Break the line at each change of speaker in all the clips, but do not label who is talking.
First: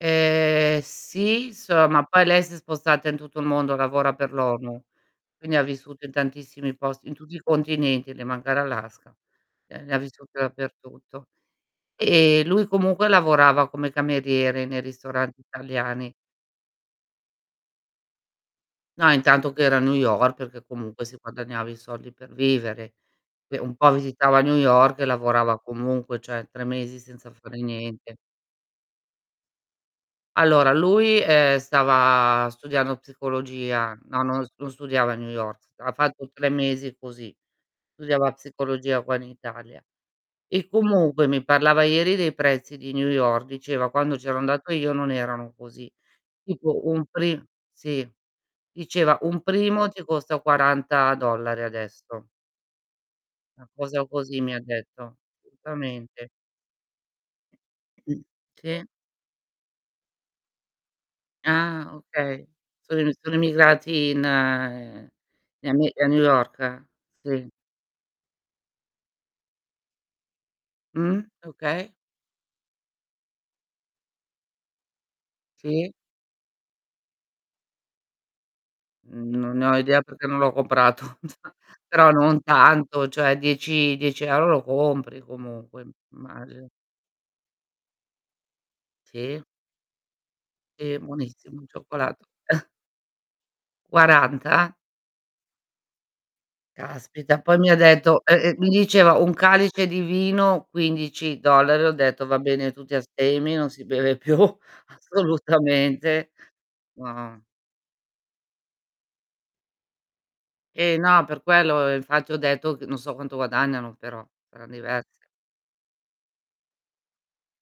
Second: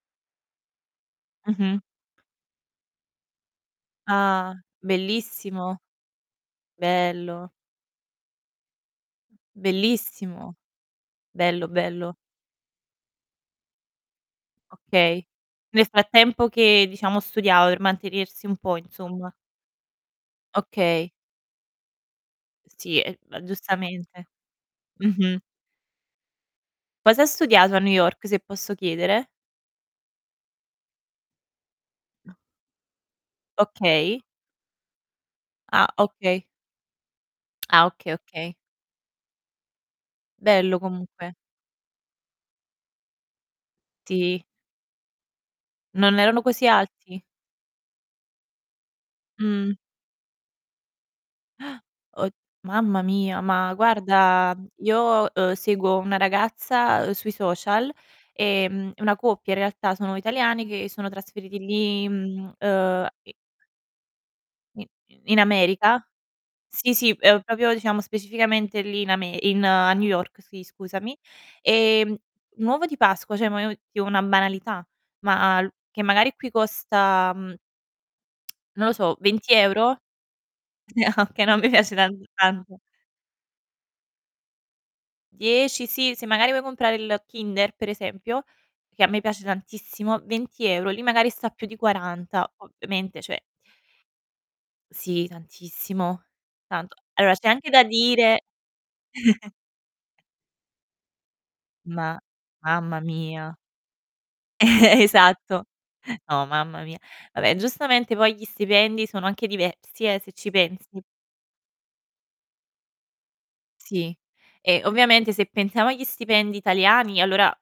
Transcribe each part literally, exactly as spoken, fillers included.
Ehm, sì,
Mh-mh.
solo ma poi lei si è spostata in tutto il mondo, lavora per
Ah,
l'ONU, quindi ha
bellissimo.
vissuto in tantissimi post in tutti i
Bello.
continenti, le manca l'Alaska, ehm, lei ha vissuto
Bellissimo.
dappertutto,
Bello, bello.
ehm, lui comunque lavorava come cameriere nei
Okay.
ristoranti
Nel
italiani.
frattempo che, diciamo, studiava per mantenersi un po',
No,
insomma.
intanto che era a New York, perché comunque
Okay.
si guadagnava i soldi per
Uhm,
vivere,
sì, ehm, ma
che un po'
giustamente.
visitava New York e
Mh-mh.
lavorava comunque, cioè, tre mesi
Cosa ha
senza fare
studiato a New
niente.
York, se posso chiedere?
Allora lui, ehm, stava studiando psicologia.
Okay.
No, non s non studiava a New York,
Ah,
ha fatto
okay.
tre mesi così.
Ah, okay,
Studiava
okay.
psicologia qua in Italia. E
Bello
comunque
comunque.
mi parlava ieri dei prezzi di New York, diceva: "Quando c'ero
Sì.
andato io non erano così",
Non erano così
tipo un
alti?
pri sì, diceva: "Un
Mh.
primo ti costa quaranta dollari adesso".
Od mamma mia,
'Na
ma
cosa così mi
guarda,
ha detto,
io, uhm, seguo una
assolutamente.
ragazza, uhm, sui social,
[unintelligible] Mh, sì.
ehm, una coppia in realtà, sono italiani che sono trasferiti
Ah,
lì,
okay.
mhmm,
Sono
uhm,
emi sono
e
emigrati in
I
ehm,
in in
in Ame
America
ehm, a New York?
sì, sì, ehm,
Sì.
propio diciamo specificamente lì in Ame in a New York, sì, scusami.
Mh, okay.
Ehm, un uovo di Pasqua, cioè ma [unintelligible] una banalità, ma l
Sì.
che magari qui costa, mhmm non lo so,
N
venti
non ne ho
euro?
idea perché non l'ho comprato.
Ah, okay, no, a me piace
Però
tand
non
tanto.
tanto, cioè dieci dieci euro lo compri comunque,
dieci,
im
sì, se magari vuoi
immagi
comprare il Kinder, per esempio, che a me piace
Sì.
tantissimo, venti euro.
Sì,
Lì magari sta
buonissimo
più
il
di
cioccolato.
quaranta, ovviamente, cioè
quaranta?
Sì, tantissimo, tanto. Allora
Caspita,
c'è
poi
anche
mi ha
da
detto ehm,
dire
ehm, mi diceva: "un calice di vino, quindici dollari", ho
Ma
detto: "Va bene, tutti
mamma mia.
astemi, non si beve più,
Esatto.
assolutamente".
No, mamma mia.
No.
Vabbè, giustamente poi gli stipendi sono anche diversi, eh, se ci
Eh,
pensi.
no, per quello, uhm, infatti ho detto ch non so quanto guadagnano,
Sì,
però, saran
e
diversi.
ovviamente se pensiamo agli stipendi italiani allora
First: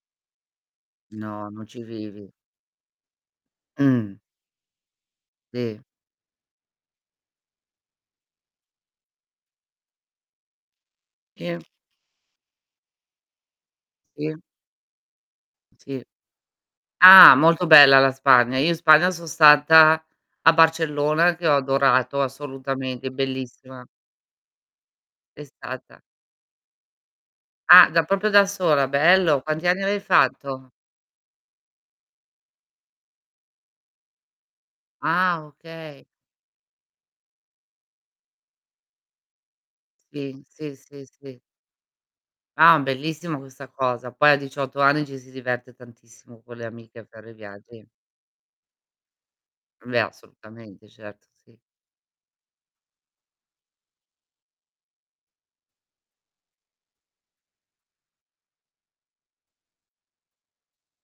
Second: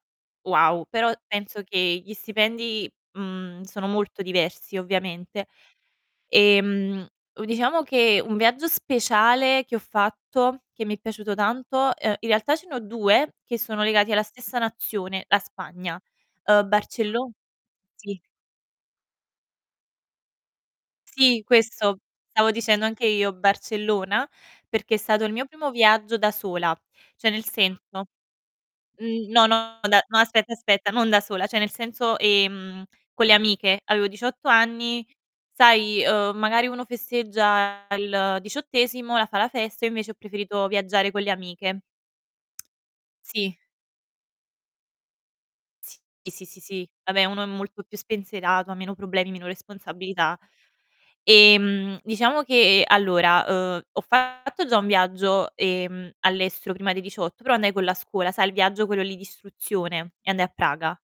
wow. Però
No,
penso
non ci
che gli
vivi.
stipendi, mhmm, sono
Mh.
molto diversi ovviamente,
Sì.
ehm, u diciamo che un viaggio speciale che ho fatto, che mi è piaciuto
Im
tanto ehm, in realtà ce ne ho due che sono legati alla
Sì.
stessa nazione: la Spagna.
Sì.
Uhm, Barcello
Ah, molto bella la
sì.
Spagna. Io in Spagna son stata a Barcellona,
Sì,
che ho
questo
adorato
stavo dicendo anche
assolutamente,
io
bellissima.
Barcellona, perché è stato il mio
È
primo
stata
viaggio da sola. Cioè nel
Ah, da
senso
popio da sola,
mh,
bello,
no,
quanti
no,
anni avei
da no aspetta,
fatto?
aspetta, non da sola, cioè nel senso, ehm, con le amiche. Avevo diciotto anni,
Ah,
sai,
okay.
uhm, magari uno festeggia il diciottesimo, la fa la festa, io invece ho
Sì,
preferito
sì, sì,
viaggiare con le
sì.
amiche.
Ah, bellissima
Sì.
questa cosa. Poi a diciotto anni ci si diverte
Sì, sì,
tantissimo
sì,
con
sì,
le
sì.
amiche a
Vabbè,
fare
uno è molto
viaggi.
più spensierato, ha meno problemi, meno
Beh,
responsabilità.
assolutamente, certo, sì.
Ehm, diciamo che, allora, uhm, ho fatto già un viaggio, ehm, all'estero prima dei diciotto, però andai con la scuola, sai il viaggio quello lì d'istruzione, e andai a Praga.